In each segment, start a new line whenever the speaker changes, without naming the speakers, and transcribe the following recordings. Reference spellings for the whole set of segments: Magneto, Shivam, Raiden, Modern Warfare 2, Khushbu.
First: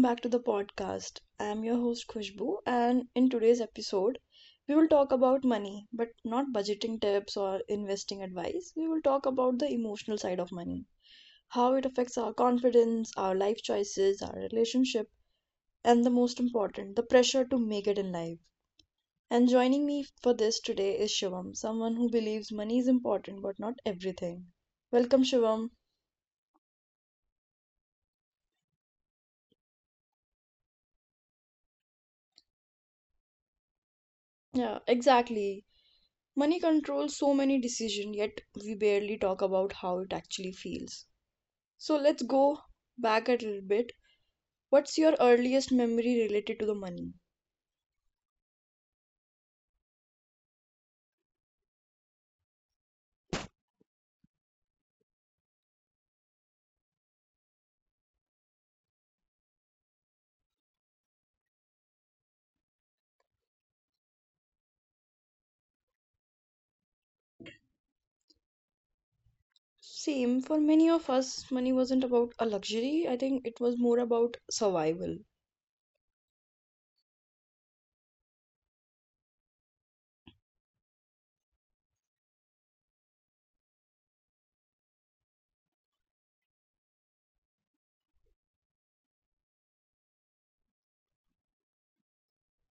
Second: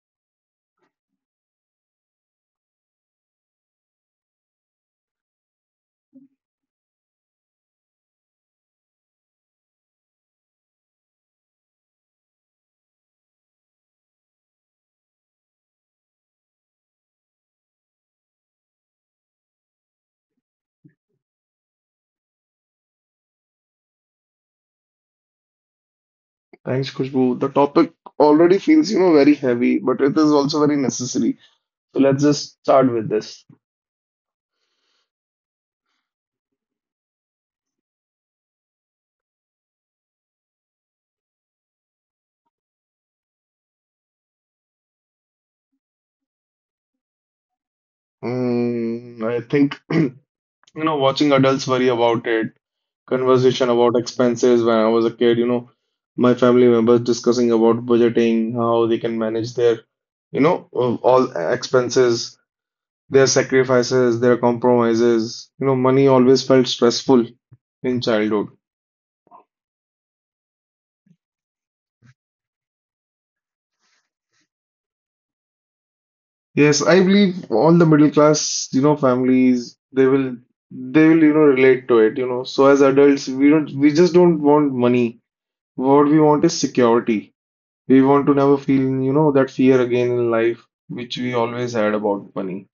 back to the podcast. I am your host Khushbu, and in today's episode, we will talk about money, but not budgeting tips or investing advice. We will talk about the emotional side of money, how it affects our confidence, our life choices, our relationship, and the most important, the pressure to make it in life. And joining me for this today is Shivam, someone who believes money is important but not everything. Welcome, Shivam.
thanks Khushbu. The topic already feels, very heavy, but it is also very necessary. So let's just start with this.
Yeah, exactly. Money controls so many decisions, yet we barely talk about how it actually feels. So let's go back a little bit. What's your earliest memory related to the money?
I think, watching adults worry about it, conversation about expenses when I was a kid, my family members discussing about budgeting, how they can manage their, all expenses, their sacrifices, their compromises. Money always felt stressful in childhood.
Same for many of us, money wasn't about a luxury. I think it was more about survival.
Yes, I believe all the middle class, families, they will, relate to it, So as adults, we just don't want money. What we want is security. We want to never feel, that fear again in life, which we always had about money.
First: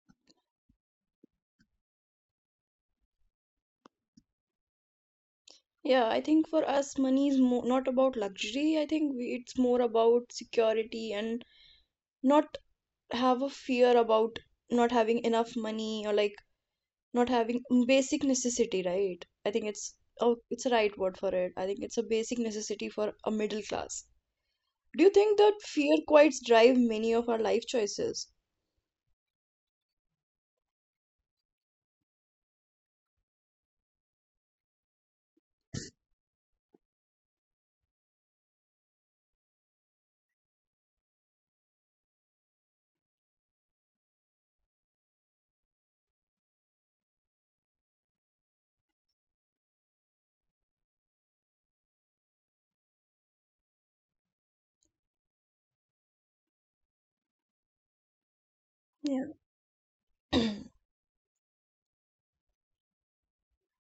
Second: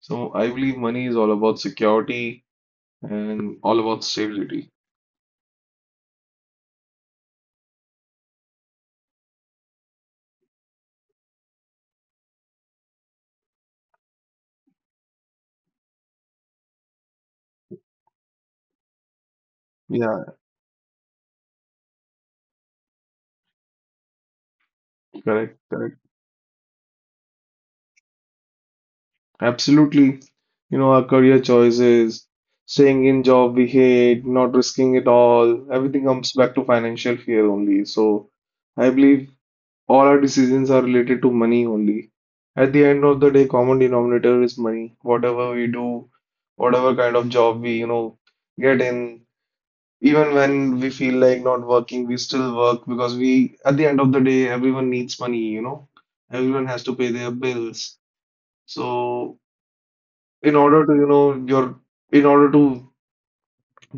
So I believe money is all about security and all about stability.
Yeah, I think for us, money is not about luxury. I think it's more about security and not have a fear about not having enough money, or like not having basic necessity, right? I think it's
Yeah,
oh, it's a right word for it. I think it's a basic necessity for a middle class. Do you think
correct,
that
correct.
fear quite drive many of our life choices?
Absolutely. You know, our career choices, staying in job we hate, not risking it all, everything comes back to financial fear only. So I believe all our decisions are related to money only. At the end of the day, common denominator is money. Whatever we do, whatever kind of job we, get in, even when we feel like not working, we still work because we, at the end of the day, everyone needs money, Everyone has to pay their bills.
Yeah.
So in order to, you know, your in order to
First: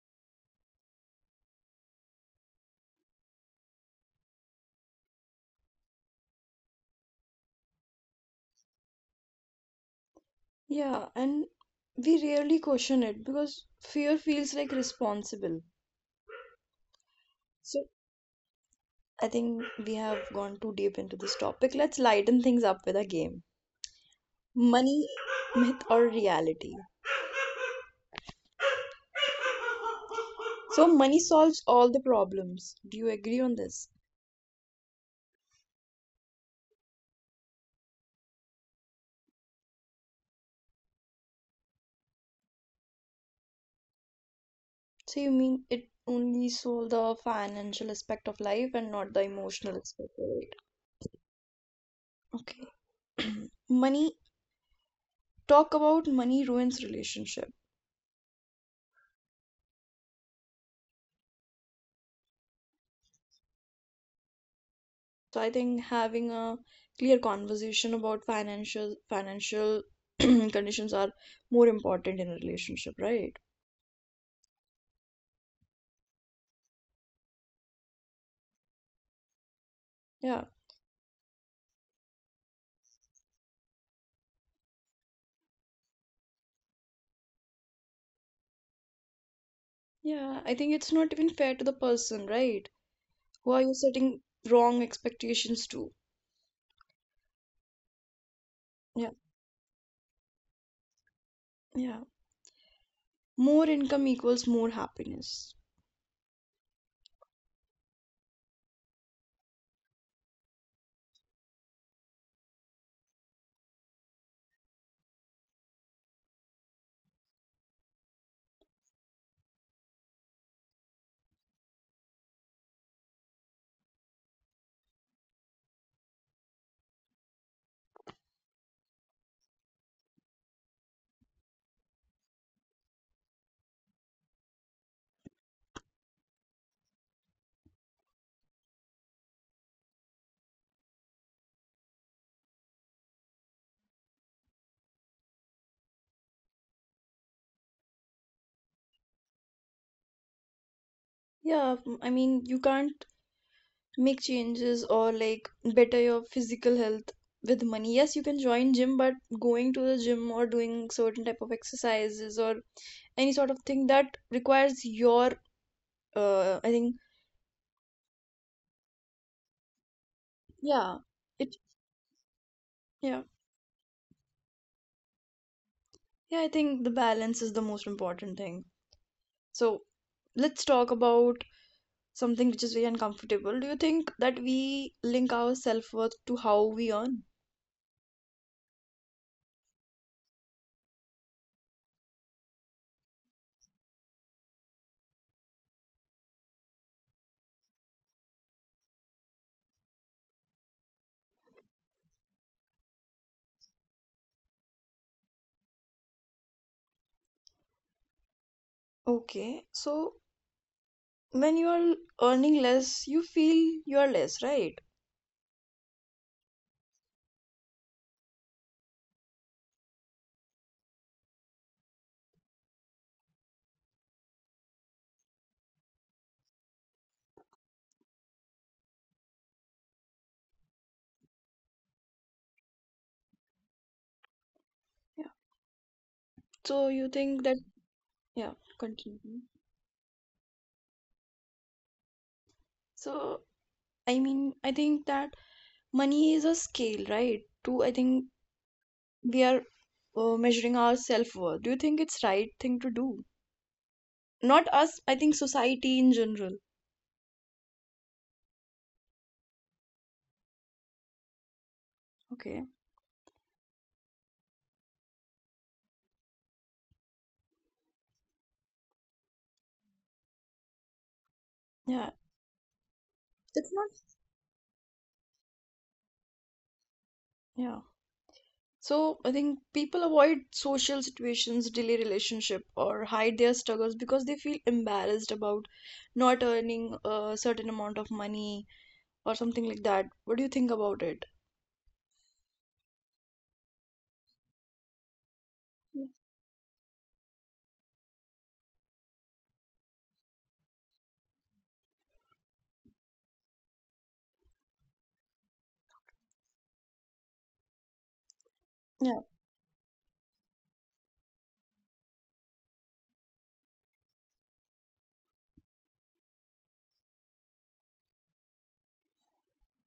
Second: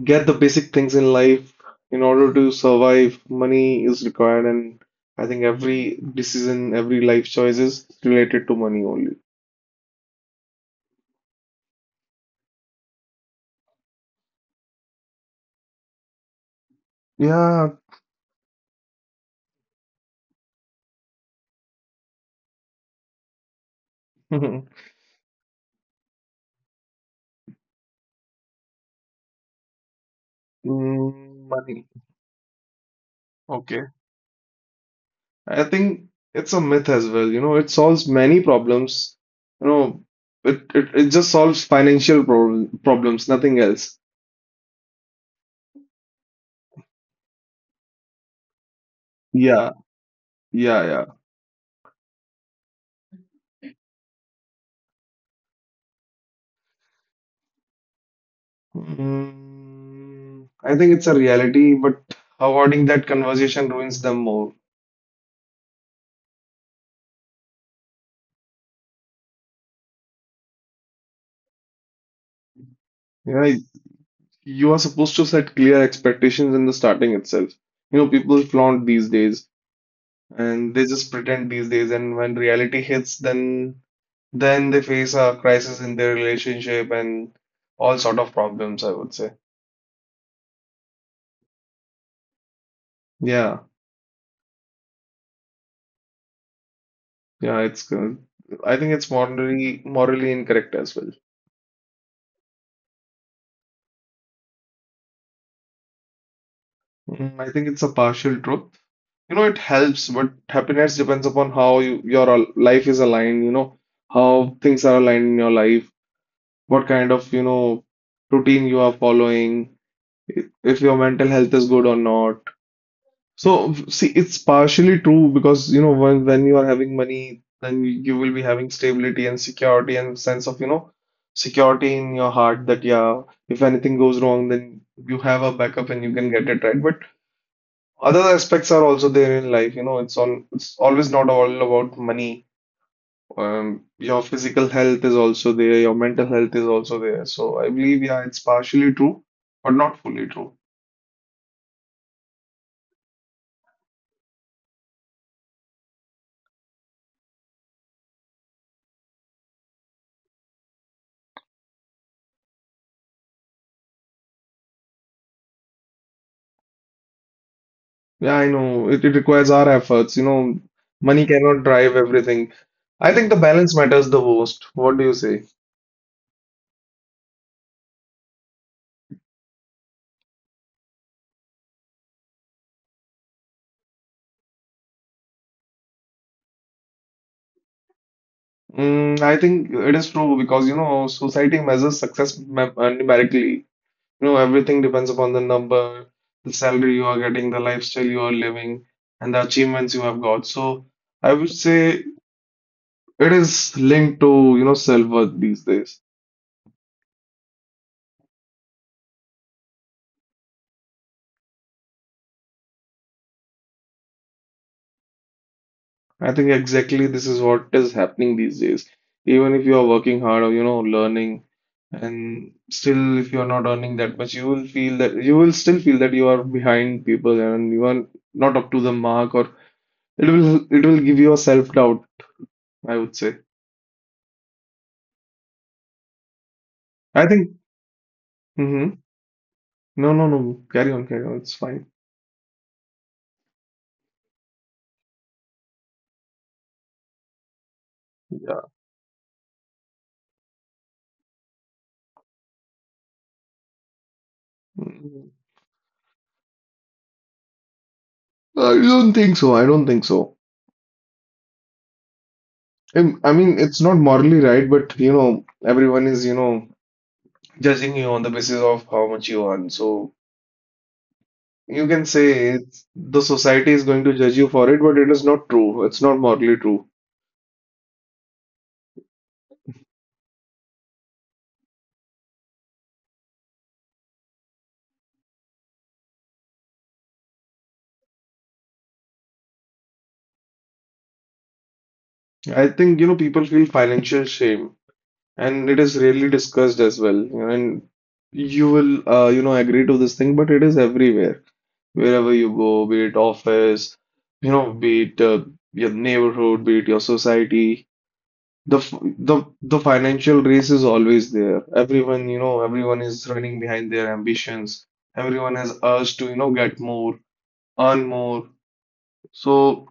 get the basic things in life, in order to survive, money is required, and I think every decision, every life choice is related to money only.
yeah, and we rarely question it because fear feels like responsible.
Yeah,
So I think we have gone too deep into this topic. Let's lighten things up with a game.
mm,
Money, myth or reality? So money solves
money.
all the problems, do you agree on
Okay.
this?
I think it's a myth as well. You know, it solves many problems. You know, it just solves financial problems, nothing else.
So you mean it only sold the financial aspect of life and not the
Yeah,
emotional aspect of it?
yeah, yeah.
Okay. Money, talk about money ruins relationship.
Mm, I think it's a reality, but avoiding that conversation ruins them more.
So I think having a clear conversation about financial conditions are more important in a relationship, right?
Yeah, you are supposed to set clear expectations in the starting itself. You know, people flaunt these days
Yeah.
and they just pretend these days, and when reality hits, then they face a crisis in their relationship and all sort of problems, I would say.
Yeah, I think it's not even fair to the person, right?
Yeah,
Who are you setting wrong expectations to?
yeah, it's good. I think it's
Yeah.
morally incorrect as well.
Yeah. More income equals more happiness.
Mm, I think it's a partial truth. You know, it helps, but happiness depends upon how you, life is aligned, you know, how things are aligned in your life, what kind of, you know, routine you are following, if your mental health is good or not. So see, it's partially true because, when you are having money, then you will be having stability and security and sense of, you know, security in your heart that, yeah, if anything goes wrong, then you have a backup and you can get it right. But other aspects are also there in life, it's all it's always not all about money. Your physical health is also there, your mental health is also there. So I believe, yeah, it's partially true, but not fully true.
Yeah, I mean, you can't make changes or like better your physical health with money. Yes, you can join gym, but going to the gym or doing certain type of exercises or any sort of thing that requires your I think
Yeah, I know. It requires our efforts,
yeah,
money
it
cannot drive everything. I
yeah.
think the balance matters the most. What do you say?
Yeah, I think the balance is the most important thing. So let's talk about something which is very uncomfortable. Do you think that we link our self-worth to how we earn?
I think it is true because, you know, society measures success numerically. You know, everything depends upon the number, the salary you are getting, the lifestyle you are living, and the achievements you have got. So I would say it is linked to, self-worth these days.
Okay, so when you are earning less, you feel you are less, right?
I think exactly this is what is happening these days. Even if you are working hard or, learning, and still if you are not earning that much, you will feel that you are behind people and you are not up to the mark, or it will give you a self-doubt, I would say.
So you
I
think
think.
that, yeah,
Mm-hmm.
continue.
No, no, no. Carry on, carry on. It's fine.
So I mean, I think that money is a scale, right? To I think
Yeah.
we are measuring our self-worth. Do you think it's right thing to do? Not us, I
Mm,
think society in general.
I don't think so.
Okay.
I mean, it's not morally right, but, you know, everyone is, judging you on the basis of how much you earn. So you can
Yeah.
say the society
It's
is
not.
going to judge you for it, but it is not true. It's not morally true.
Yeah. So I think people avoid social situations, delay relationship, or hide their struggles because they feel embarrassed about not earning a certain amount of money or something like that. What do you think about it?
I think, people feel financial shame, and it is rarely discussed as well. You know, and you will, agree to this thing, but it is everywhere. Wherever you go, be it office, be it your neighborhood, be it your society. The f-
Yeah.
the the financial race is always there. Everyone, everyone is running behind their ambitions. Everyone has urge to, get more, earn more. So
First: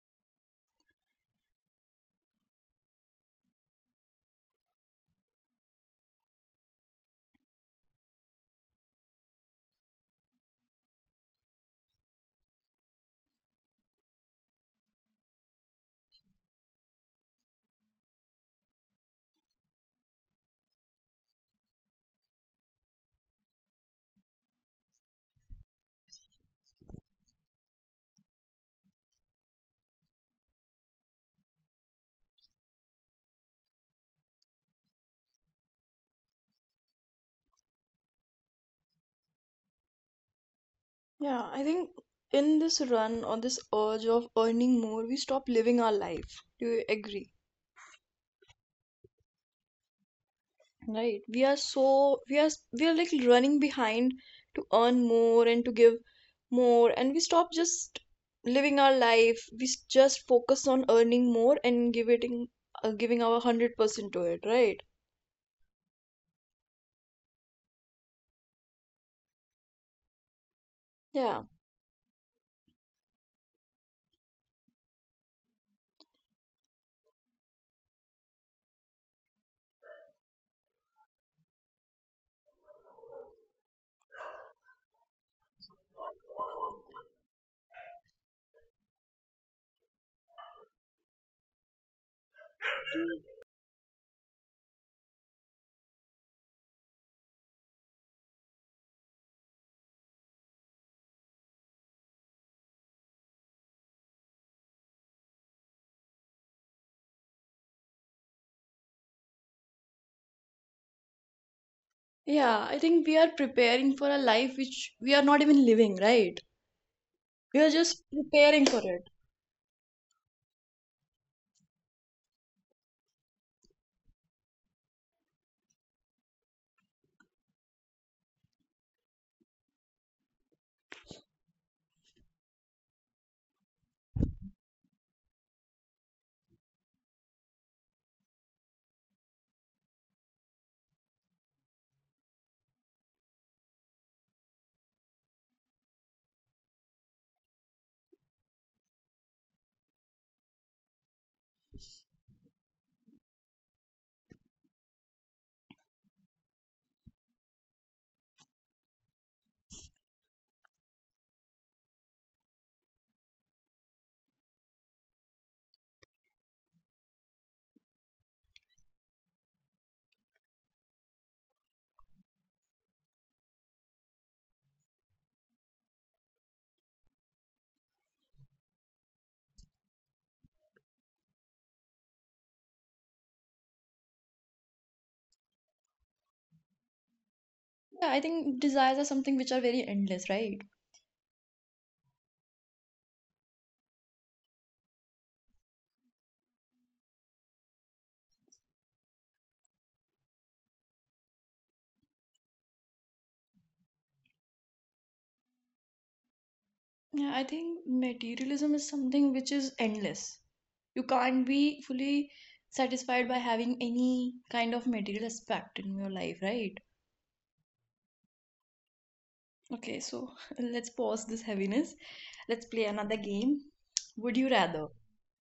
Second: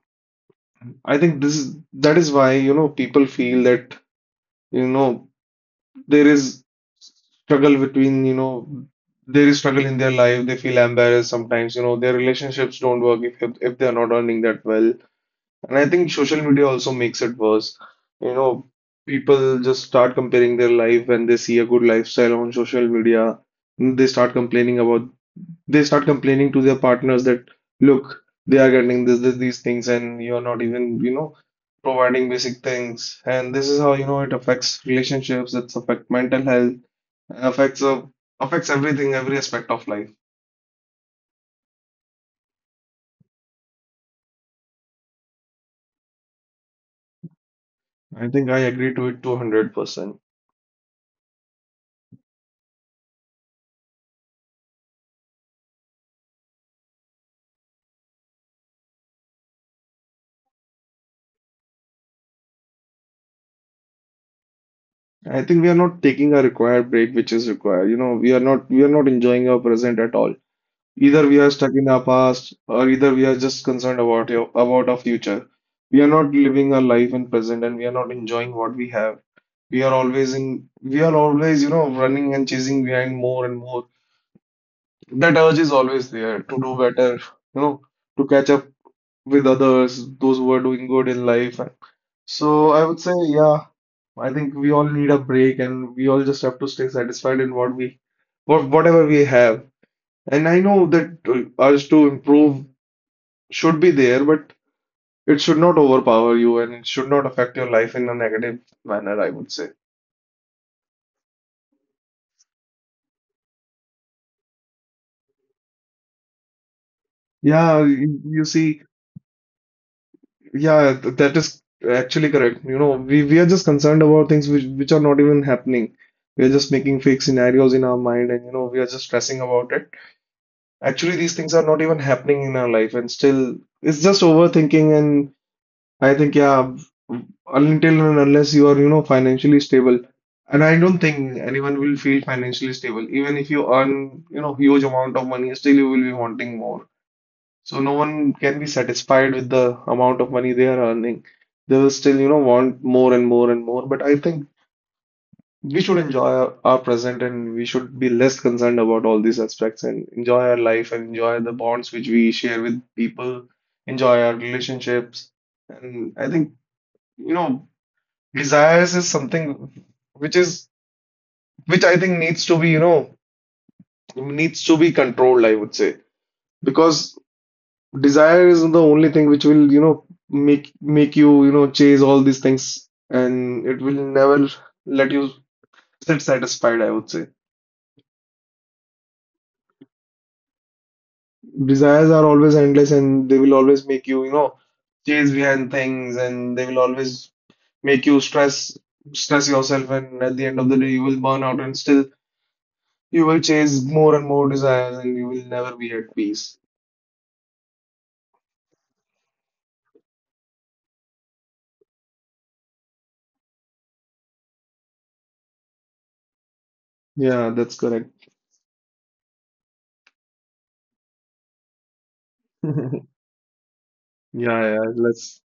I think this is that is why, people feel that, you know, there is struggle between, you know, there is struggle in their life. They feel embarrassed sometimes, their relationships don't work if they are not earning that well. And I think social media also makes it worse. You know, people just start comparing their life when they see a good lifestyle on social media. They start complaining about, they start complaining to their partners that, look, they are getting these things, and you're not even, providing basic things. And this is how, it affects relationships, it's affect mental health, affects uh, affects everything, every aspect of life.
Yeah, I think in this run or this urge of earning more, we stop living our life. Do you agree?
I think I agree to it 200%.
Right. We are so we are like running behind to earn more and to give more, and we stop just living our life. We just focus on earning more and giving giving our 100% to it. Right.
I think we are not taking a required break, which is required. You know, we are not enjoying our present at all. Either we
Yeah.
are stuck in our past, or either we are just concerned about about our future. We are not living our life in present, and we are not enjoying what we have. We are always, running and chasing behind more and more. That urge is always there to do better, you know, to catch up with others, those who are doing good in life. So I would say, yeah, I think we all need a break, and we all just have to stay satisfied in what whatever we have. And I know that urge to improve should be there, but it should not overpower you and it should not affect your life in a negative manner, I would say.
Yeah. I think we are preparing for a life which we are not even living. Right. We are
Yeah,
just
you
preparing for
see,
it.
yeah, that is actually correct. You know, we are just concerned about things which are not even happening. We are just making fake scenarios in our mind and, we are just stressing about it. Actually, these things are not even happening in our life, and still, it's just overthinking. I think, yeah, until and unless you are, financially stable. And I don't think anyone will feel financially stable. Even if you earn, huge amount of money, still you will be wanting more. So no one can be satisfied with the amount of money they are earning. They will still, want more and more and more. But I think we should enjoy our present and we should be less concerned about all these aspects and enjoy our life and enjoy the bonds which we share with people, enjoy our relationships. And I think, you know, desires is something which is which I think needs to be, needs to be controlled, I would say. Because desire is the only thing which will, make you, chase all these things, and it will never let you sit satisfied, I would say.
Yeah, I think desires are something which are very endless, right?
Desires are always endless, and they will always make you, chase behind things, and they will always make you stress yourself, and at the end of the day you will burn out, and still you will chase more and more desires and you will never be at peace.
Yeah, I think materialism is something which is endless. You can't be fully satisfied by having any kind of material aspect in your life, right?
Yeah, that's correct.
Okay, so let's pause this heaviness. Let's play another game. Would you
Yeah,
rather?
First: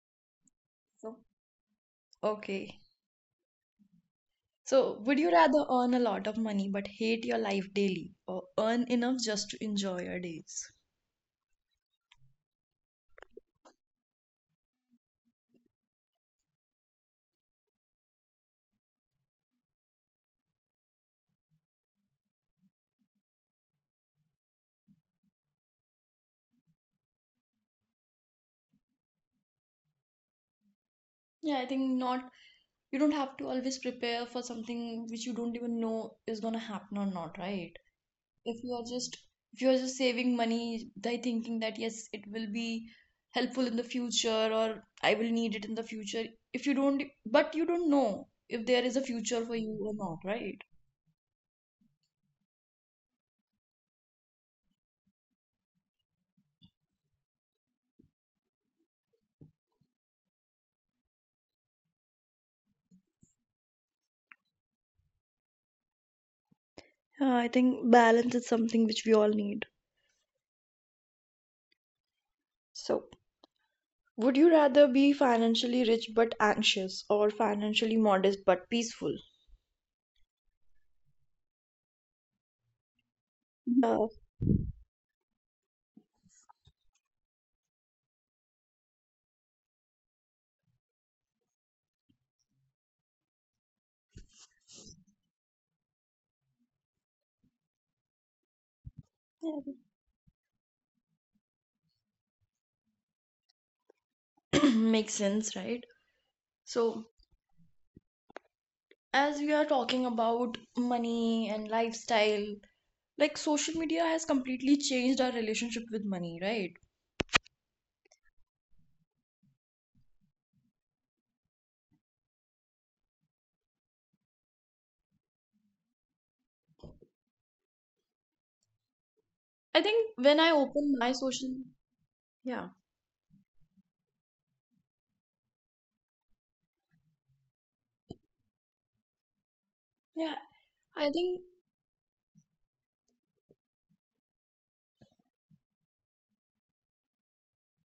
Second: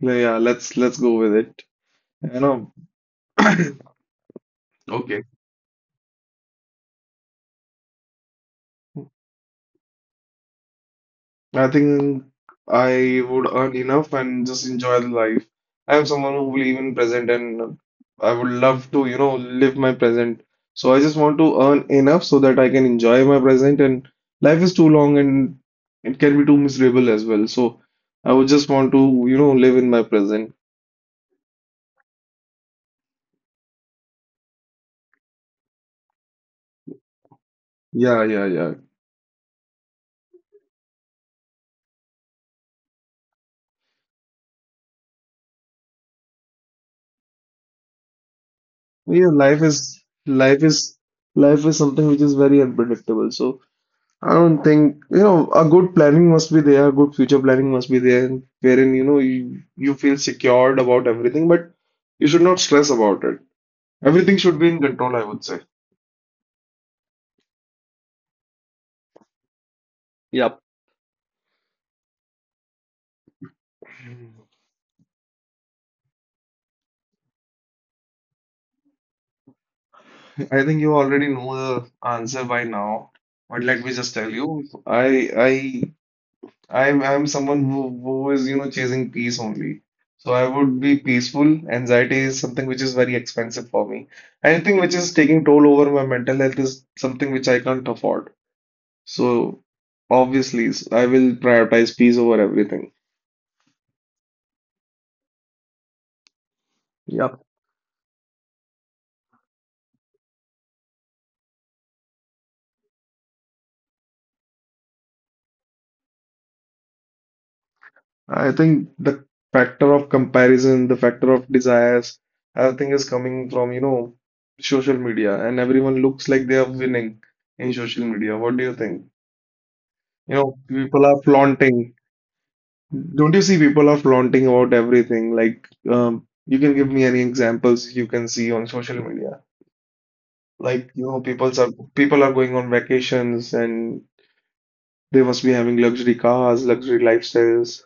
yeah, let's
So,
go with it. You know,
okay. So, would
okay.
you rather earn a lot of money but hate your life daily or earn enough just to enjoy your days?
I think I would earn enough and just enjoy the life. I am someone who believe in present, and I would love to, live my present. So I just want to earn enough so that I can enjoy my present, and life is too long, and it can be too miserable as well. So I would just want to, live in my present.
Yeah, I think not. You don't have to always prepare for something which you don't even know is gonna happen or not, right?
Yeah, yeah,
If you
yeah.
are just, if you are just saving money by thinking that yes, it will be helpful in the future, or I will need it in the future, if you don't, but you don't know if there is a
Yeah,
future for
life
you
is
or not, right?
life is life is something which is very unpredictable. So I don't think, you know, a good planning must be there, good future planning must be there, and wherein, you know, you feel secured about everything, but you should not stress about it. Everything should be in control, I would say.
Yeah, I think balance is something which we all need.
Yep.
So, would you rather be financially rich but anxious or financially modest but peaceful?
I think you already know the answer by now,
Uh,
but let me just tell you, I I'm someone who is, you know, chasing peace only. So I would be peaceful. Anxiety is something which is very expensive for me. Anything which is taking toll over my mental health is something which I can't afford. So obviously, I will prioritize peace over everything.
makes sense, right? So
Yep.
as we are talking about money and lifestyle, like social media has completely changed our relationship with money, right?
I think the factor of comparison, the factor of desires, everything is coming from, you know, social media, and everyone looks like they are winning in social media. What do you think?
I think
You
when I
know,
open
people
my
are
social,
flaunting.
yeah,
Don't you see people are flaunting about everything? Like, you can give me any examples you can see on social media.
yeah,
Like, you
I
know,
think.
people are going on vacations and they must be having luxury cars, luxury lifestyles.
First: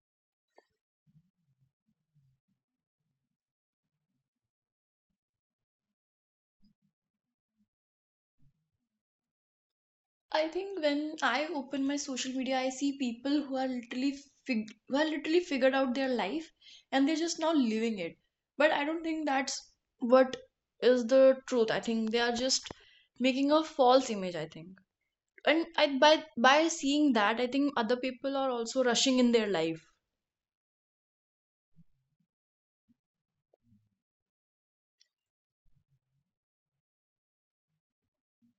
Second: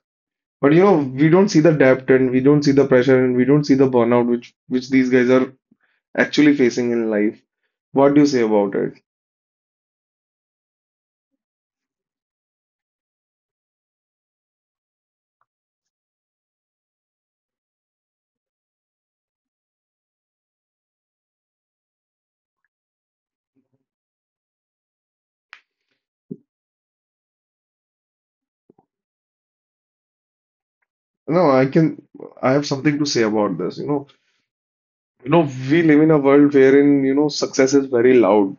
But you know, we don't see the depth and we don't see the pressure and we don't see the burnout which these guys are actually facing in life. What do you say about it?
I think when I open my social media, I see people who are literally fig who are literally figured out their life, and they're just now living it. But I don't think that's what is the truth. I think they are just making a false image, I think. And I, by seeing that, I think other people are also rushing in their life.
No, I have something to say about this. You know, we live in a world wherein, you know, success is very loud.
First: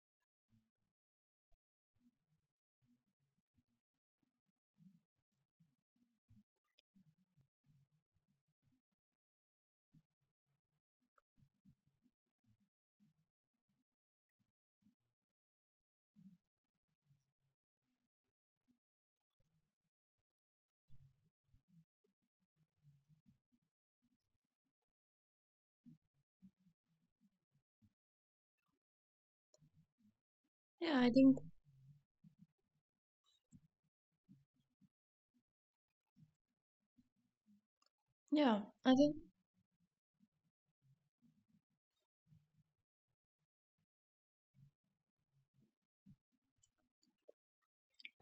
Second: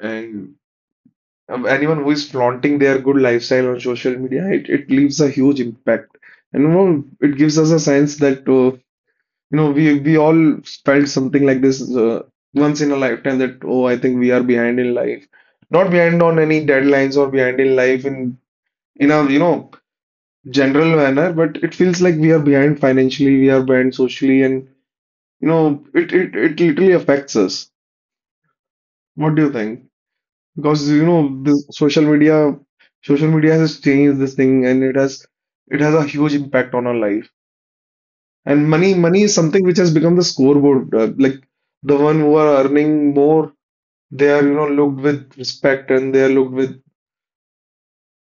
And Anyone who is flaunting their good lifestyle on social media, it leaves a huge impact. And you know, it gives us a sense that you know we all felt something like this once in a lifetime, that oh, I think we are behind in life, not behind on any deadlines or behind in life in a, you know, general manner, but it feels like we are behind financially, we are behind socially, and you know it literally affects us. What do you think? Because
Yeah,
you
I think
know the social media has changed this thing and it has a huge impact on our life,
yeah,
and money
I think
money is something which has become the scoreboard, like the one who are earning more, they are, you know, looked with respect, and they are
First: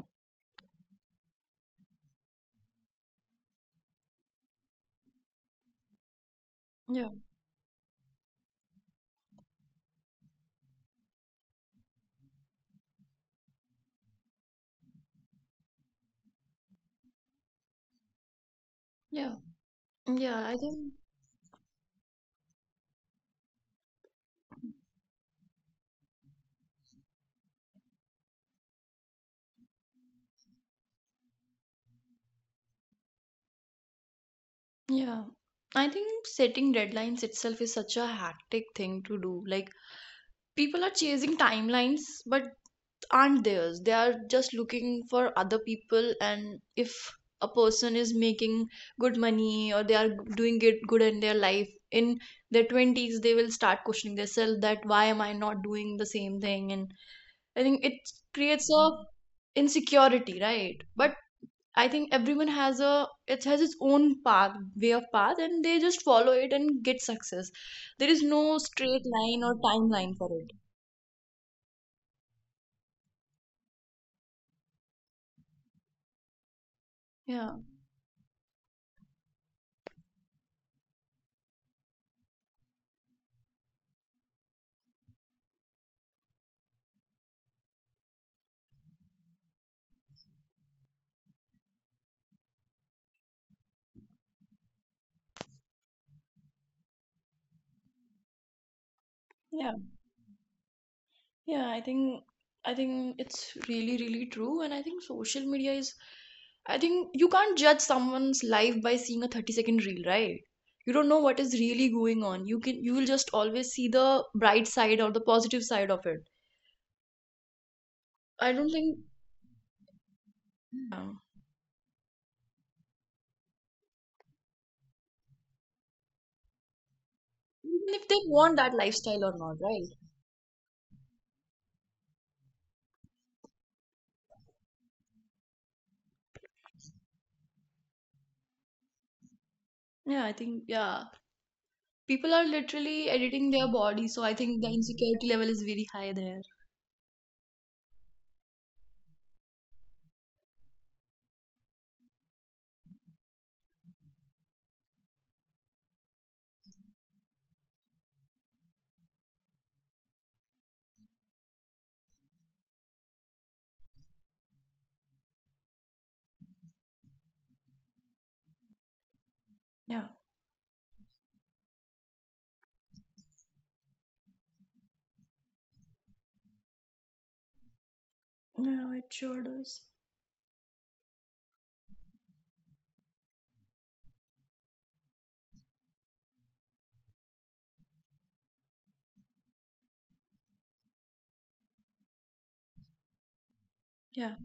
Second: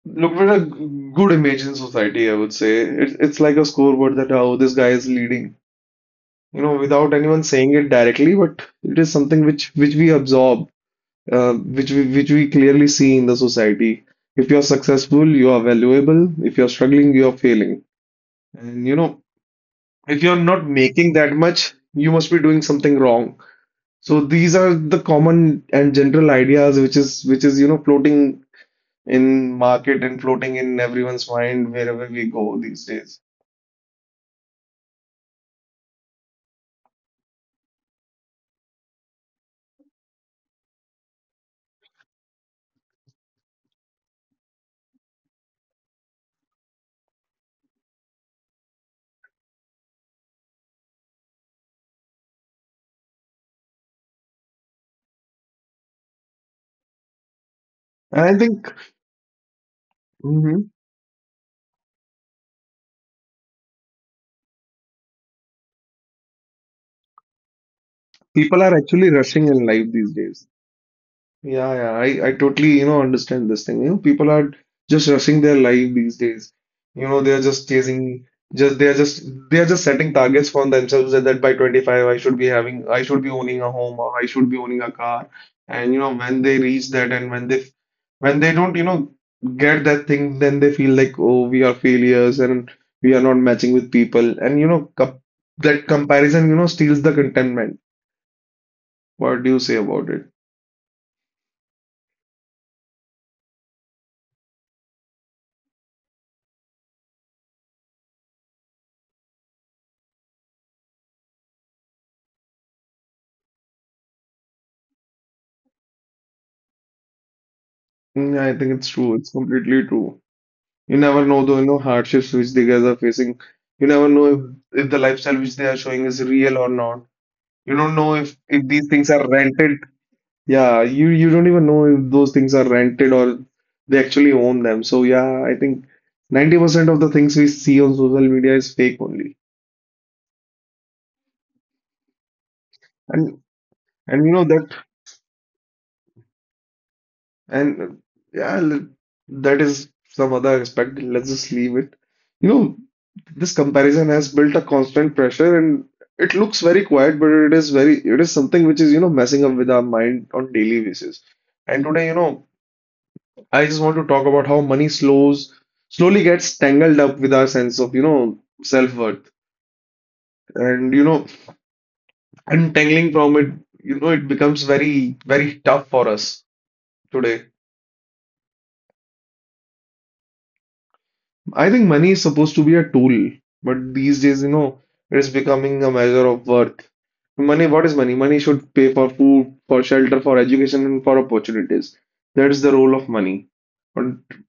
looked with a good image in society, I would say. It's like a scoreboard, that how this guy is leading, you know,
yeah.
without anyone saying it directly, but it is something which we absorb, which we, clearly see in the society. If you're successful, you are valuable. If you're struggling, you are failing. And you know,
Yeah,
if you're
yeah, I
not
think,
making that much, you must be doing something wrong. So these are the common and general ideas which is you know floating in market and floating in everyone's mind wherever we go these days.
yeah, I think setting deadlines itself is such a hectic thing to do. Like, people are chasing timelines, but aren't theirs. They are just looking for other people, and if a person is making good money or they are doing it good in their life in their 20s, they will start questioning themselves that why am I not doing the same thing? And I think it
And I
creates
think
a insecurity,
mhm,
right? But I think everyone has a it has its own path way of path and they just follow it and get success. There is no
People are
straight
actually
line
rushing
or
in life these
timeline for
days.
it.
Yeah, yeah, I totally, you know, understand this thing. You know, people are just rushing their life these days. You know, they're
Yeah.
just chasing, just they're just setting targets for themselves, that by 25 I should be having, I should be owning a home or I should be owning a car. And you know, when they reach that, and when they don't, you know, get that thing, then they feel like, oh, we are failures and we are not matching with people. And you know, com that comparison, you know, steals the contentment. What do you
Yeah.
say about it?
Yeah, I think. I think it's really really true, and I think social media is. I think you can't judge someone's life by seeing a 30-second reel, right? You don't know what is really going on. You can you will just always see the bright side or the positive side of it.
Mm,
I
I think
don't
it's
think
true. It's completely true. You
um,
never know the, you know, hardships which the guys are facing. You never know if the lifestyle which they are showing is real or not. You
even
don't
if
know
they want
if
that
these things
lifestyle
are
or not,
rented.
right?
Yeah, you don't even know if those things are rented or they actually own them. So yeah, I think 90% of the things we see on social media is fake only.
Yeah, I think yeah. People are literally
And
editing their body,
and
so
you
I
know
think
that
the insecurity level is very high there.
And yeah, l- That is some other aspect. Let's just leave it. You know, this comparison has built a constant pressure, and it looks very quiet, but it is it is something which is, you know, messing up with our mind on daily basis. And today, you know, I just want to talk about how slowly gets tangled up with our sense of, you know, self-worth.
Yeah.
And, you know, untangling from it, you know, it becomes very tough for us today.
Yeah, it sure does.
I think money is supposed to be a tool, but these days, you know, it is becoming a measure of worth. Money, what is money? Money should pay for food, for shelter, for education, and for opportunities. That is the role of money. But
Yeah,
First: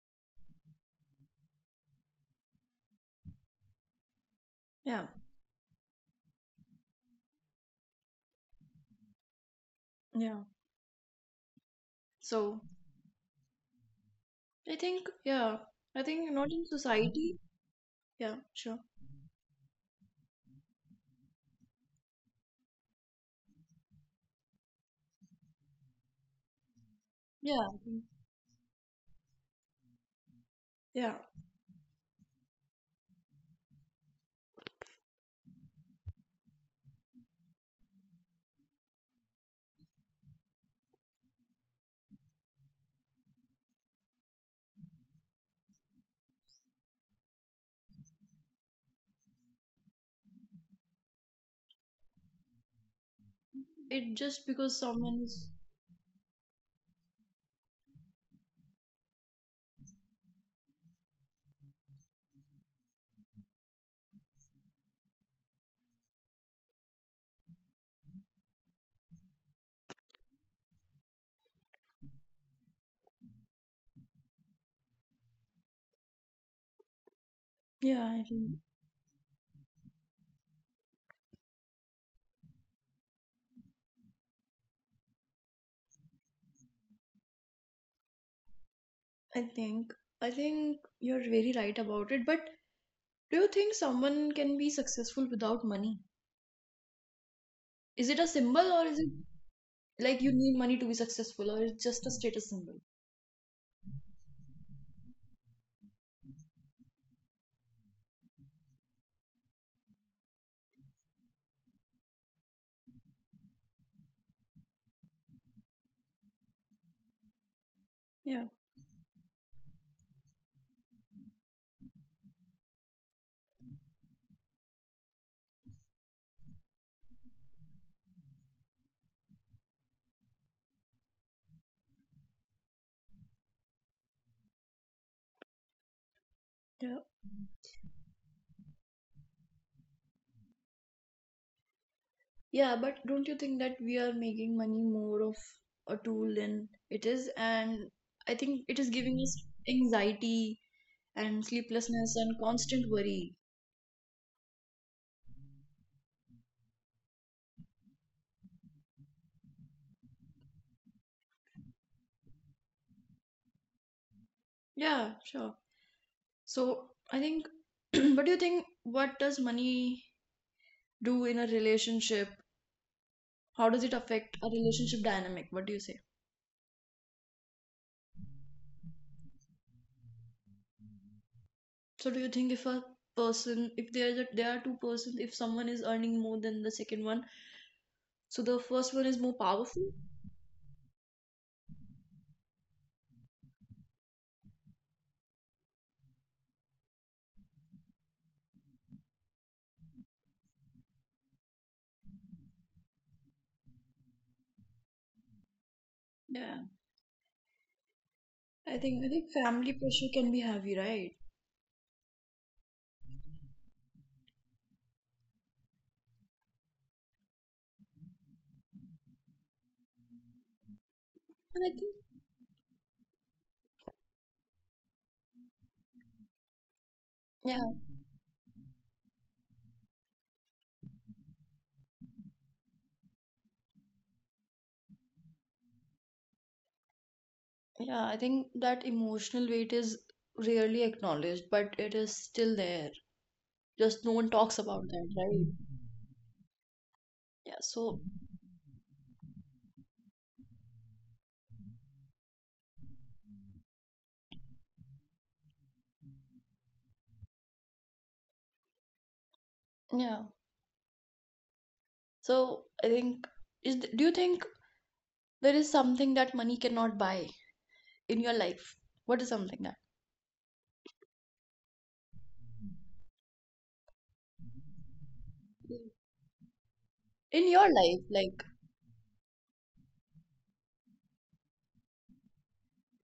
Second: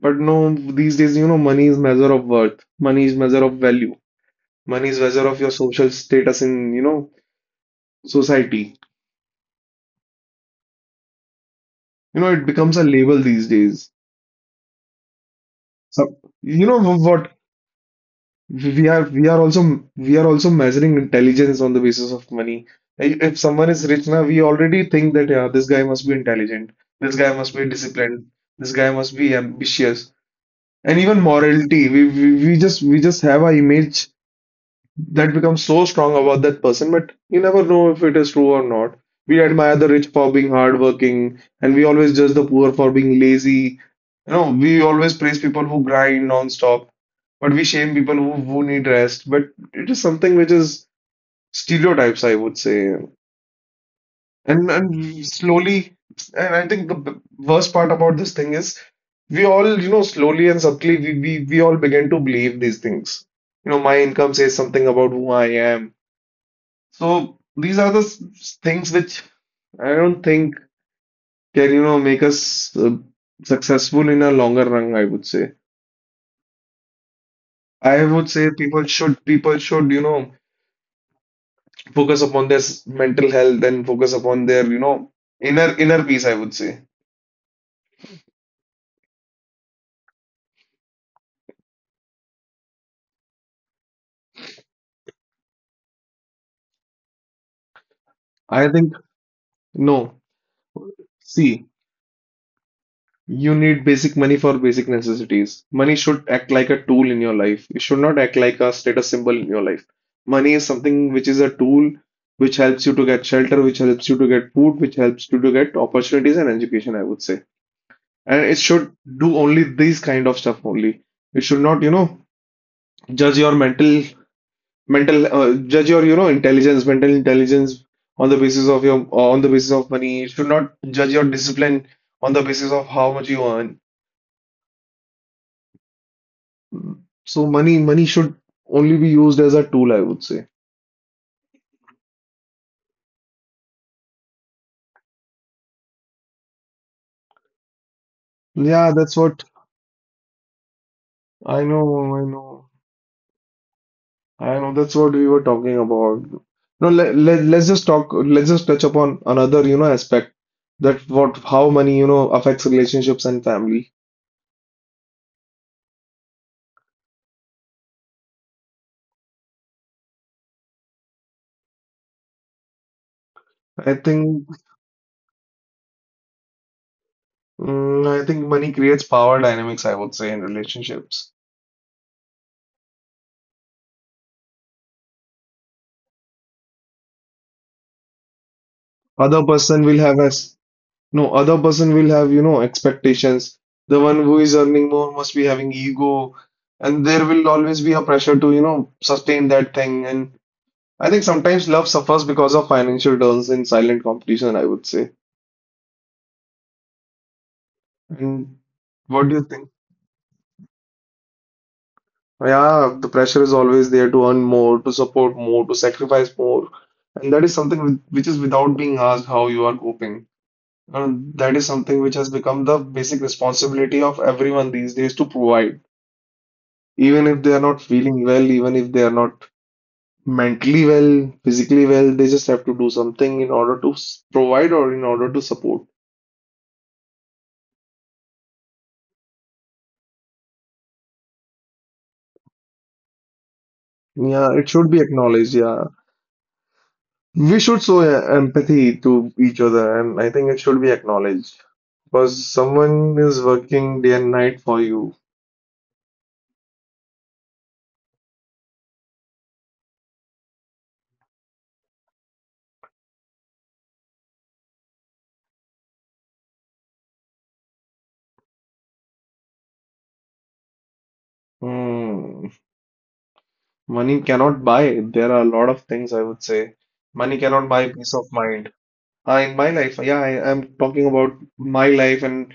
but no, these days, you know, money is measure of worth. Money is measure of value. Money is
yeah,
measure of your social status in, you know, society.
yeah.
You know, it
So
becomes a label these days.
I think yeah. I
So,
think not
you
in
know what,
society. Yeah, sure.
we are also measuring intelligence on the basis of money. If someone is rich now, we already think that yeah, this guy must be intelligent, this guy must
Yeah,
be
I think,
disciplined, this guy must be ambitious, and
yeah.
even morality. We just have our image that becomes so strong about that person, but you never know if it is true or not. We admire the rich for being hardworking, and we always judge the poor for being lazy. You know, we always praise people who grind non-stop, but we shame people who need rest. But it is something which is stereotypes, I would say.
It just because someone
And
is
slowly, and I think the b- Worst part about this thing is we all, you know, slowly and subtly, we all begin to believe these things. You know, my income says something about who I am. So these are the things which I don't think can, you know, make us successful in a longer run, I would say. I
yeah, I
would say
think.
people should, you know, focus upon their mental health and focus upon their, you know, inner peace, I would say.
I think. I think you're very right about it. But do you think someone can be successful without money? Is it a symbol
I
or
think
is it like
no.
you need money to be successful or
See,
it's just a status symbol?
you need basic money for basic necessities. Money should act like a tool in your life. It should not act like a status symbol in your life. Money is something which is a tool which helps you to get shelter, which helps you to get food, which helps you to get opportunities and education, I would say.
Yeah.
And it should do only these kind of stuff only. It should not, you know, judge your judge your, you know, intelligence, mental intelligence on the basis of your, on the basis of money. It should not judge your discipline on the basis of how much you earn.
Yeah.
So money should only be used as a tool, I would say.
Yeah, but don't you think that we are making money more of a tool than it is? And I think it is giving us
Yeah, that's what
anxiety and
I
sleeplessness and
know, I
constant
know,
worry.
I know. That's what we were talking about. No, let's just talk. Let's just touch upon another, you know, aspect, that what how money, you know, affects relationships and family.
Yeah, sure. So I think, what do you think? What does money do in a relationship? How does it
I
affect a
think
relationship dynamic? What do you say?
I think money creates power dynamics, I would say, in relationships.
So do you think if a person, if there is a, there are two persons, if someone is earning more than the second one, so the first one is more
Other
powerful?
person will have a No, other person will have, you know, expectations. The one who is earning more must be having ego, and there will always be a pressure to, you know, sustain that thing. And I think sometimes love suffers because of financial deals in silent competition, I would say.
Yeah. I
And
think. I think
what do you
family
think?
pressure can be heavy, right?
Yeah, the pressure is always there to earn more, to support more, to sacrifice more. And that is something which is without being asked how you are coping. And
And I
that is
think
something which has become the basic responsibility of everyone these days to provide. Even if
yeah,
they are not feeling well, even if they are not mentally well, physically well, they just have to do something in order to provide or in order to support.
yeah, I think that emotional weight is rarely acknowledged, but it is still there. Just no one talks
Yeah,
about
it
that,
should be
right?
acknowledged. Yeah,
Yeah,
we
so
should show empathy to each other, and I think it should be acknowledged because someone is working day and night for you.
yeah. So I think is do you think there is something that money cannot buy in your life? What is something that
Hmm. Money cannot buy. There are a lot of things I would say.
in your
Money
life,
cannot
like
buy peace of mind. In my life, yeah, I'm talking about my life, and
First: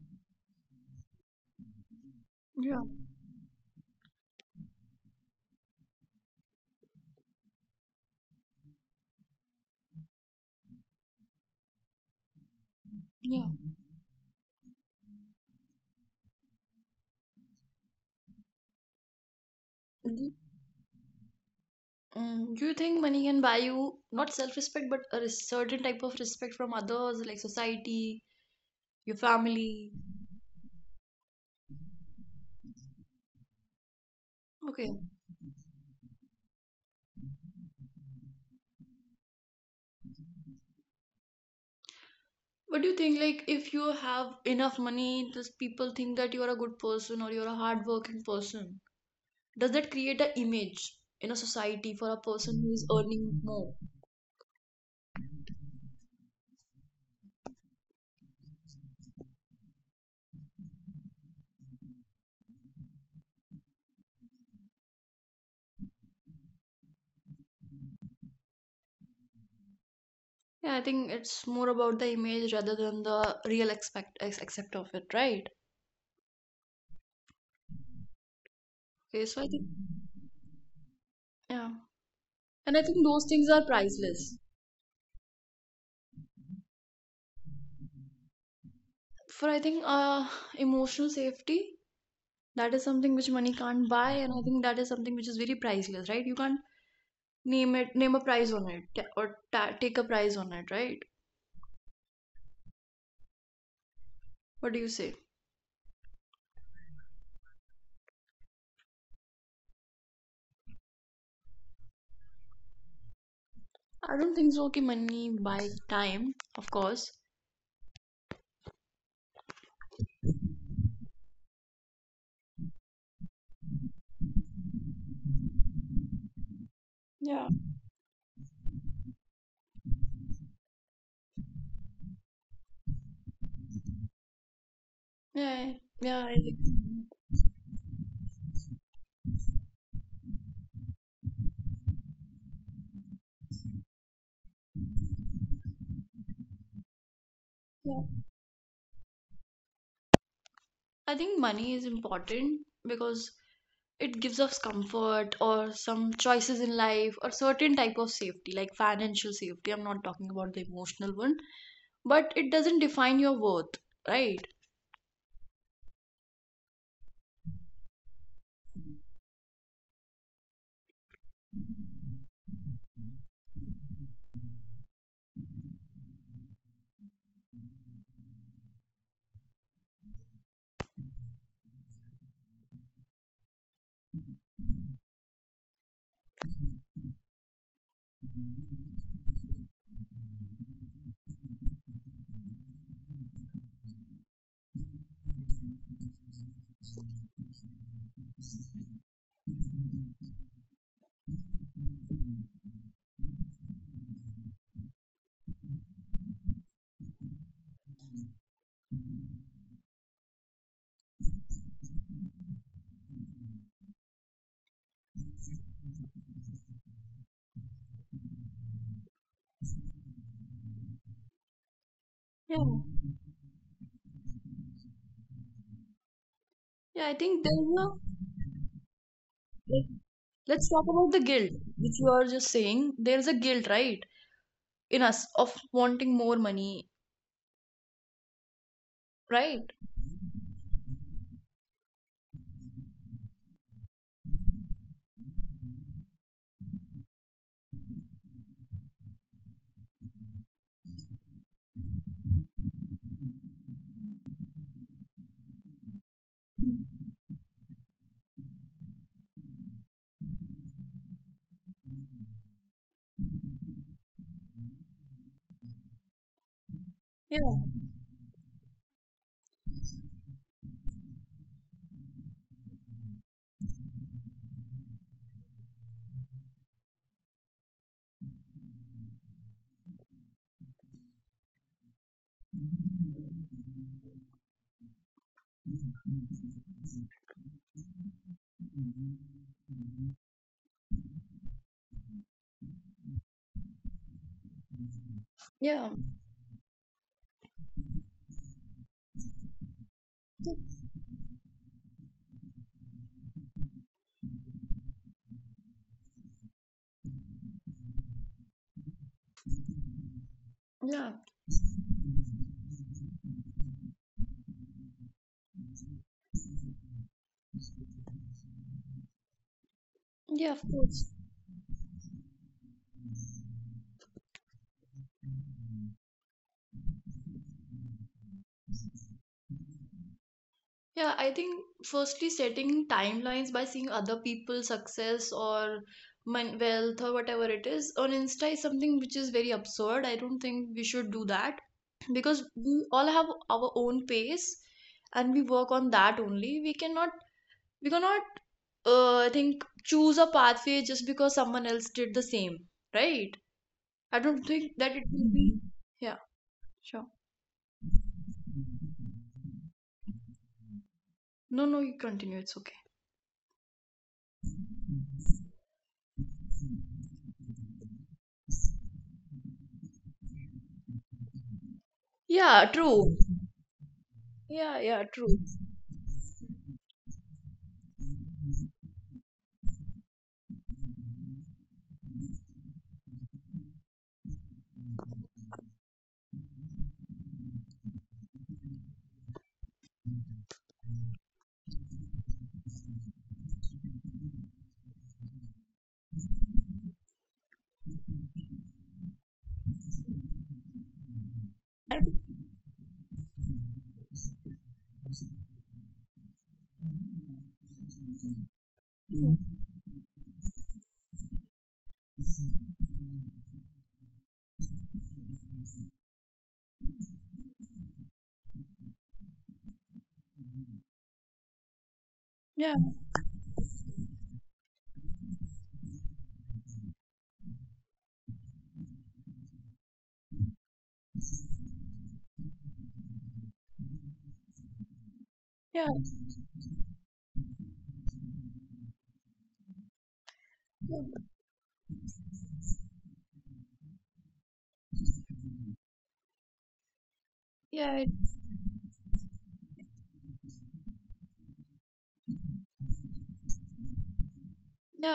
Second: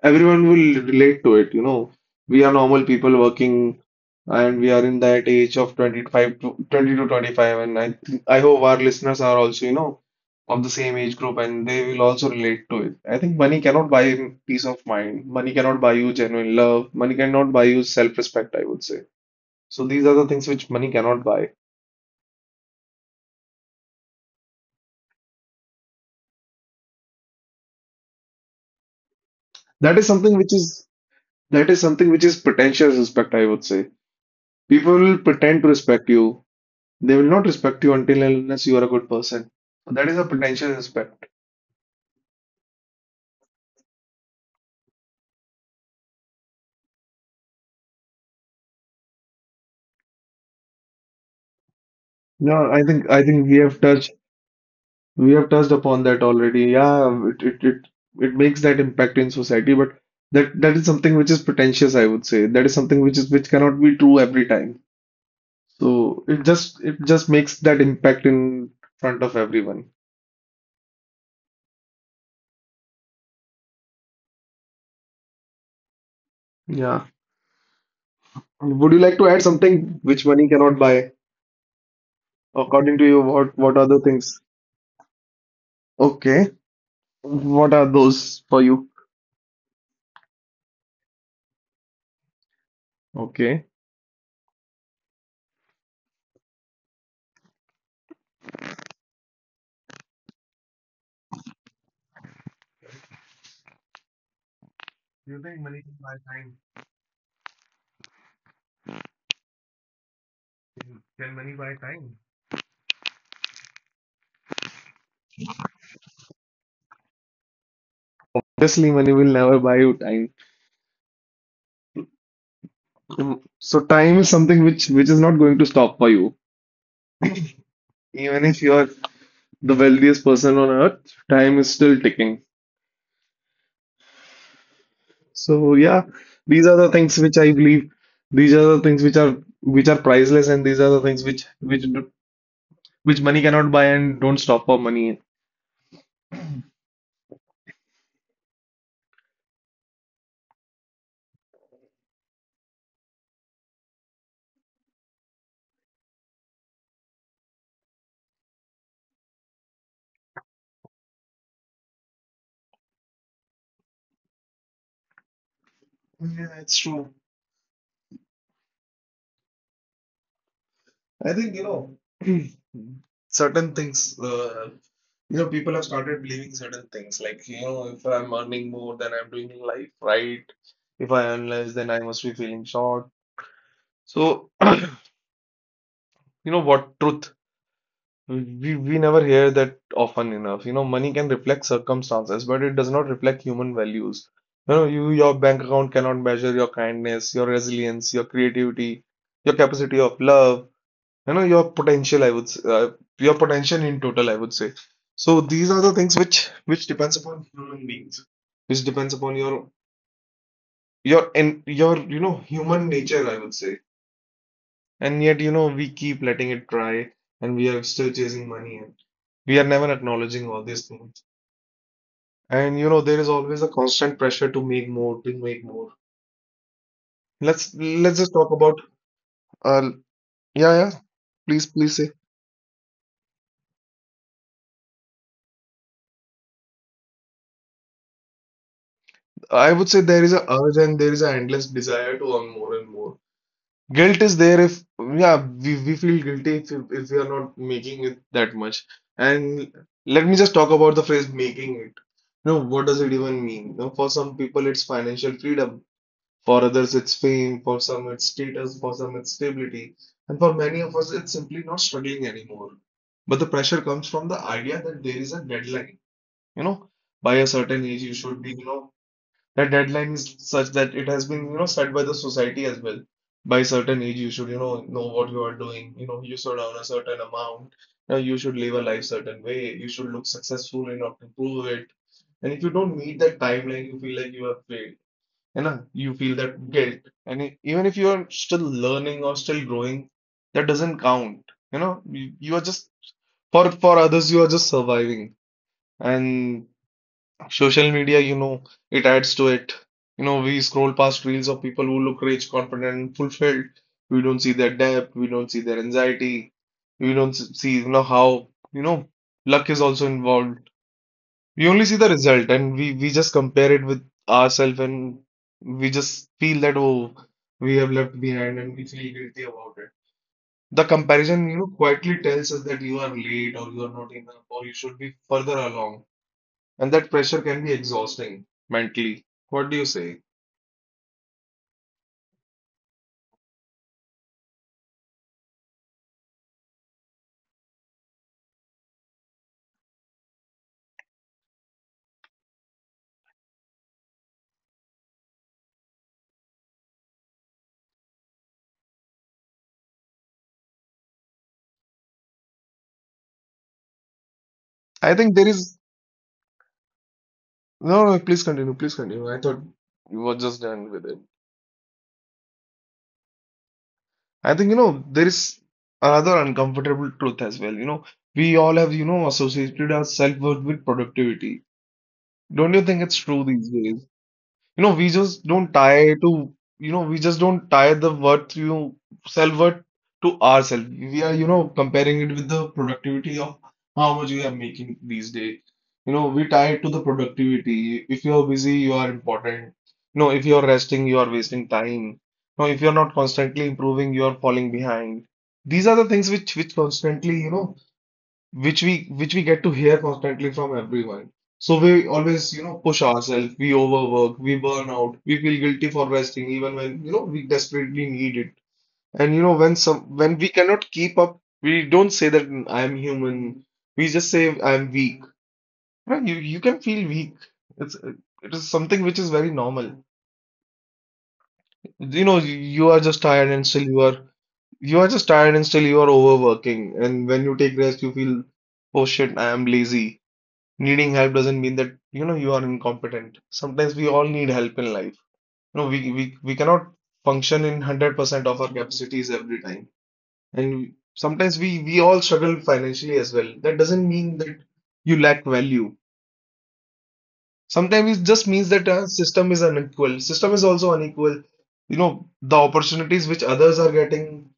everyone will relate to it, you know. We are
yeah,
normal people working, and we are in that age of 25 to 20 to 25, and I think I hope our listeners are also, you know, of the same age group and they will also relate to it. I think money
yeah.
cannot buy peace of mind. Money cannot buy you genuine love. Money cannot buy you self-respect, I would say. So these are the things
Do-
which money cannot buy.
Do you think money can buy you not self-respect, but a certain type of respect from others, like society, your
That is
family.
something which is that is something which is pretentious respect, I would say. People will
Okay.
pretend to respect you. They will not respect you until and unless you are a good person. So that is a potential respect.
What do you think? Like, if you have enough money, does people think that you're a good person or you're a hardworking person? Does that create an image in a society for a
No, I
person
think
who
I
is
think
earning more?
we have touched upon that already. Yeah, it makes that impact in society, but that is something which is pretentious, I would say. That is something which cannot be true every time. So it just makes that impact in front of everyone.
Yeah, I think it's more about the image rather than the real accept of it, right?
Yeah.
Okay, so
Would
I
you
think
like to add something which money cannot buy?
yeah, and I think those
According to
things
you,
are
what are the
priceless.
things? Okay. What are those for you?
For I think emotional safety, that is something which money can't
Okay.
buy, and I think that is something which is very priceless, right? You can't name it, name a price on it, ta- or ta- take a price on it, right? What do you say?
Do you think money can buy time? Can money buy time?
I don't think so. Okay, money buy time, of course.
Obviously, money will never buy you time. So time is something which is not going to stop for you.
Yeah,
Even if you're the wealthiest person on earth, time is still ticking.
yeah, yeah. I
So
think,
yeah, these are the things which I believe. These are the things which are priceless, and these are the things which money cannot buy and don't stop for money.
yeah. I think money is important because it gives us comfort or some choices in life or certain type of safety, like financial safety. I'm not talking about the emotional one, but it doesn't define your worth, right?
Yeah, it's true. I think, certain things, people have started believing certain things. Like, if I'm earning more, then I'm doing life right. If I earn less, then I must be feeling short. So, you know what, truth. We never hear that often enough. Money can reflect circumstances, but it does not reflect human values. Your bank account cannot measure your kindness, your resilience, your creativity, your capacity of love. Your potential, your potential in total, I would say. So these are the things which depends upon human beings, which depends upon your human nature, I would say. And yet, we keep letting it dry, and we are still chasing money, and we are never acknowledging all these things. And
Yeah,
there is always a constant pressure to make more, to make more.
yeah. I think
let's
there's a
let's just talk about, uh yeah,
let's
yeah.
talk about the guilt,
Please say.
which you are just saying. There's a guilt, right, in us of wanting more money, right?
I would say there is a urge and there is an endless desire to earn more and more. Guilt is there if — yeah, we feel guilty if we are not making it that much. And let me just talk about the phrase making it. What does it even mean? For some people it's financial freedom, for others it's fame, for some it's status, for some it's stability, and for many of us it's simply not struggling anymore. But the pressure comes from the idea that there is a deadline.
Yeah,
You know, by a certain age you should be, that deadline is such that it has been, set by the society as well. By certain age, you should, know what you are doing. You should earn a certain amount. Now, you should live a life certain way. You should look successful enough to prove it. And if you don't meet that timeline, you feel like you have failed. You feel that guilt. And even if you are still learning or still growing, that doesn't count. You know, you are just for others, you are just surviving.
yeah,
And social media, it adds to it. We scroll past reels of people who look rich, confident, and fulfilled. We don't see their debt, we don't see their anxiety, we don't see, how, luck is also involved.
yeah,
We only see the result, and we just compare it with ourselves, and we just feel that, oh, we have left behind, and we feel guilty about it.
yeah, of course.
The comparison, quietly tells us that you are late, or you are not enough, or you should be further along. And that pressure can be exhausting mentally. What do you say?
Yeah, I think firstly setting timelines by seeing other people's success or wealth or whatever it is on Insta is something which is very absurd. I don't think we should do that because we all have our own pace and we work on that only. We cannot I think choose a pathway just because someone else did the same, right? I don't think that it will
I
be
think
mhm.
there is —
Yeah, sure.
no, no, please continue, please continue. I thought you were just done with it.
No, no, you continue, it's okay.
I think there is another uncomfortable truth as well. We all have associated our self-worth with productivity.
Yeah,
Don't you think
true.
it's true these days?
Yeah,
You know,
yeah,
we
true.
just don't tie to, we just don't tie the worth, you self worth, to ourselves. We are, comparing it with the productivity of how much we are making these days. We tie it to the productivity. If you're busy, you are important. If you're resting, you are wasting time. If you're not constantly improving, you are falling behind. These are the things which constantly, which we get to hear constantly from
I think-
everyone. So we always, push ourselves, we overwork, we burn out, we feel guilty for resting even when, we desperately need it.
mhm.
And when some when we cannot keep up, we don't say that, "Mm, I'm human. We just say I'm weak." Right? You can feel weak. It's it is something which is very normal.
Yeah,
You are just tired and still you are just tired and still you are overworking. And when you take rest, you feel, oh shit, I am lazy. Needing help doesn't mean that you are incompetent. Sometimes we all need help in life.
yeah.
We cannot function in 100% of our capacities every time.
Yeah, it-
And sometimes we all struggle financially as well. That doesn't mean that you lack value.
yeah,
Sometimes it just means that our system is unequal. System is also unequal. The opportunities which others are getting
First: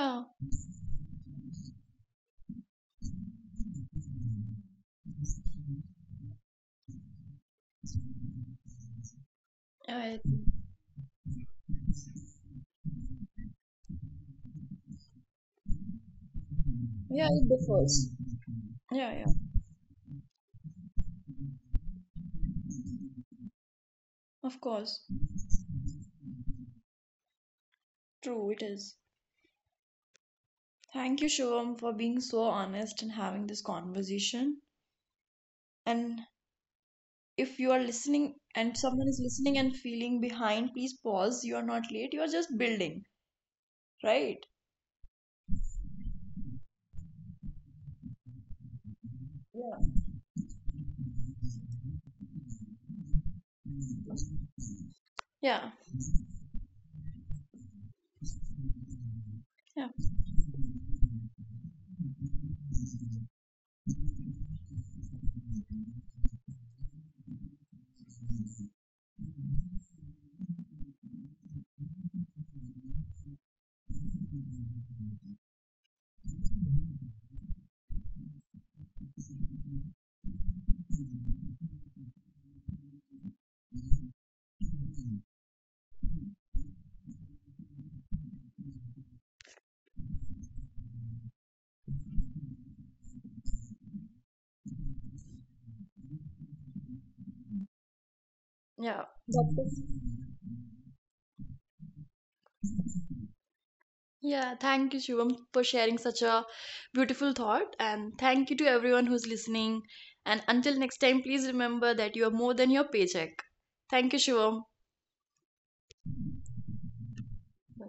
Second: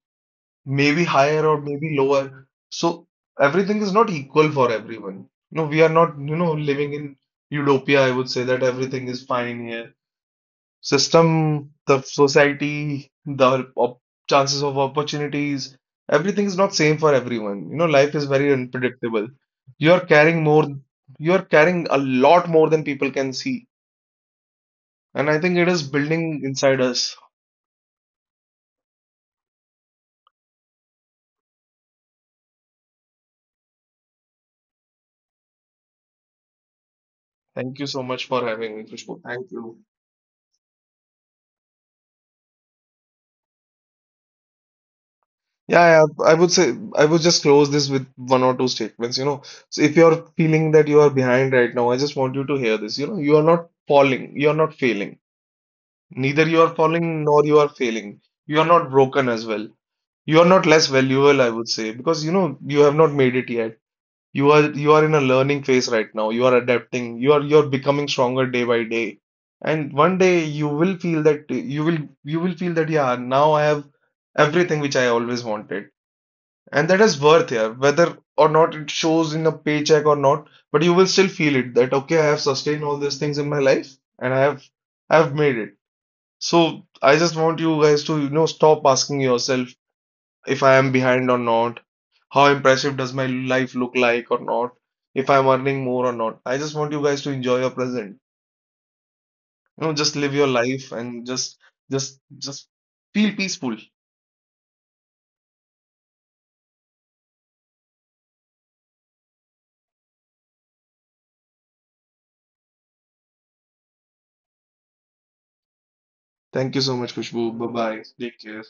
maybe higher or maybe lower. So everything is not equal for everyone. No, we are not, living in utopia. I would say that everything is fine here.
yeah, it,
System, the society, the op chances of opportunities, everything is not same for
yeah,
everyone. You
it
know, life is
differs.
very unpredictable.
Yeah, yeah,
You are carrying more, you are carrying a lot more than people can see.
of
And
course.
I think it is building inside us.
True, it is. Thank you, Shivam, for being so honest and having this conversation. And if you are
Thank you so
listening
much for
and
having me,
someone is
Khushbu.
listening
Thank
and
you.
feeling behind, please pause. You are not late. You are just building, right?
Yeah, yeah, I would just close this with one or two statements. You know,
Yeah.
so if you're feeling that you are behind right now, I just want you to hear this. You are not falling, you are not failing.
Yeah.
Neither you are falling nor you are failing. You are not broken as well.
Yeah.
You are not less valuable, I would say, because you have not made it yet. You are in a learning phase right now. You are adapting. You're becoming stronger day by day. And one day you will feel that yeah, now I have everything which I always wanted. And that is worth, yeah, whether or not it shows in a paycheck or not, but you will still feel it that okay, I have sustained all these things in my life, and I've made it. So I just want you guys to, stop asking yourself if I am behind or not, how impressive does my life look like or not, if I'm earning more or not. I just want you guys to enjoy your present.
Yeah.
Just live
That's
your
it.
life and just feel peaceful.
Yeah. Thank you, Shivam, for sharing such a beautiful thought. And thank you to everyone who's listening. And until next time, please remember that you are more than your paycheck. Thank you, Shivam.
Thank you so much, Kushbu. Bye bye. Take care.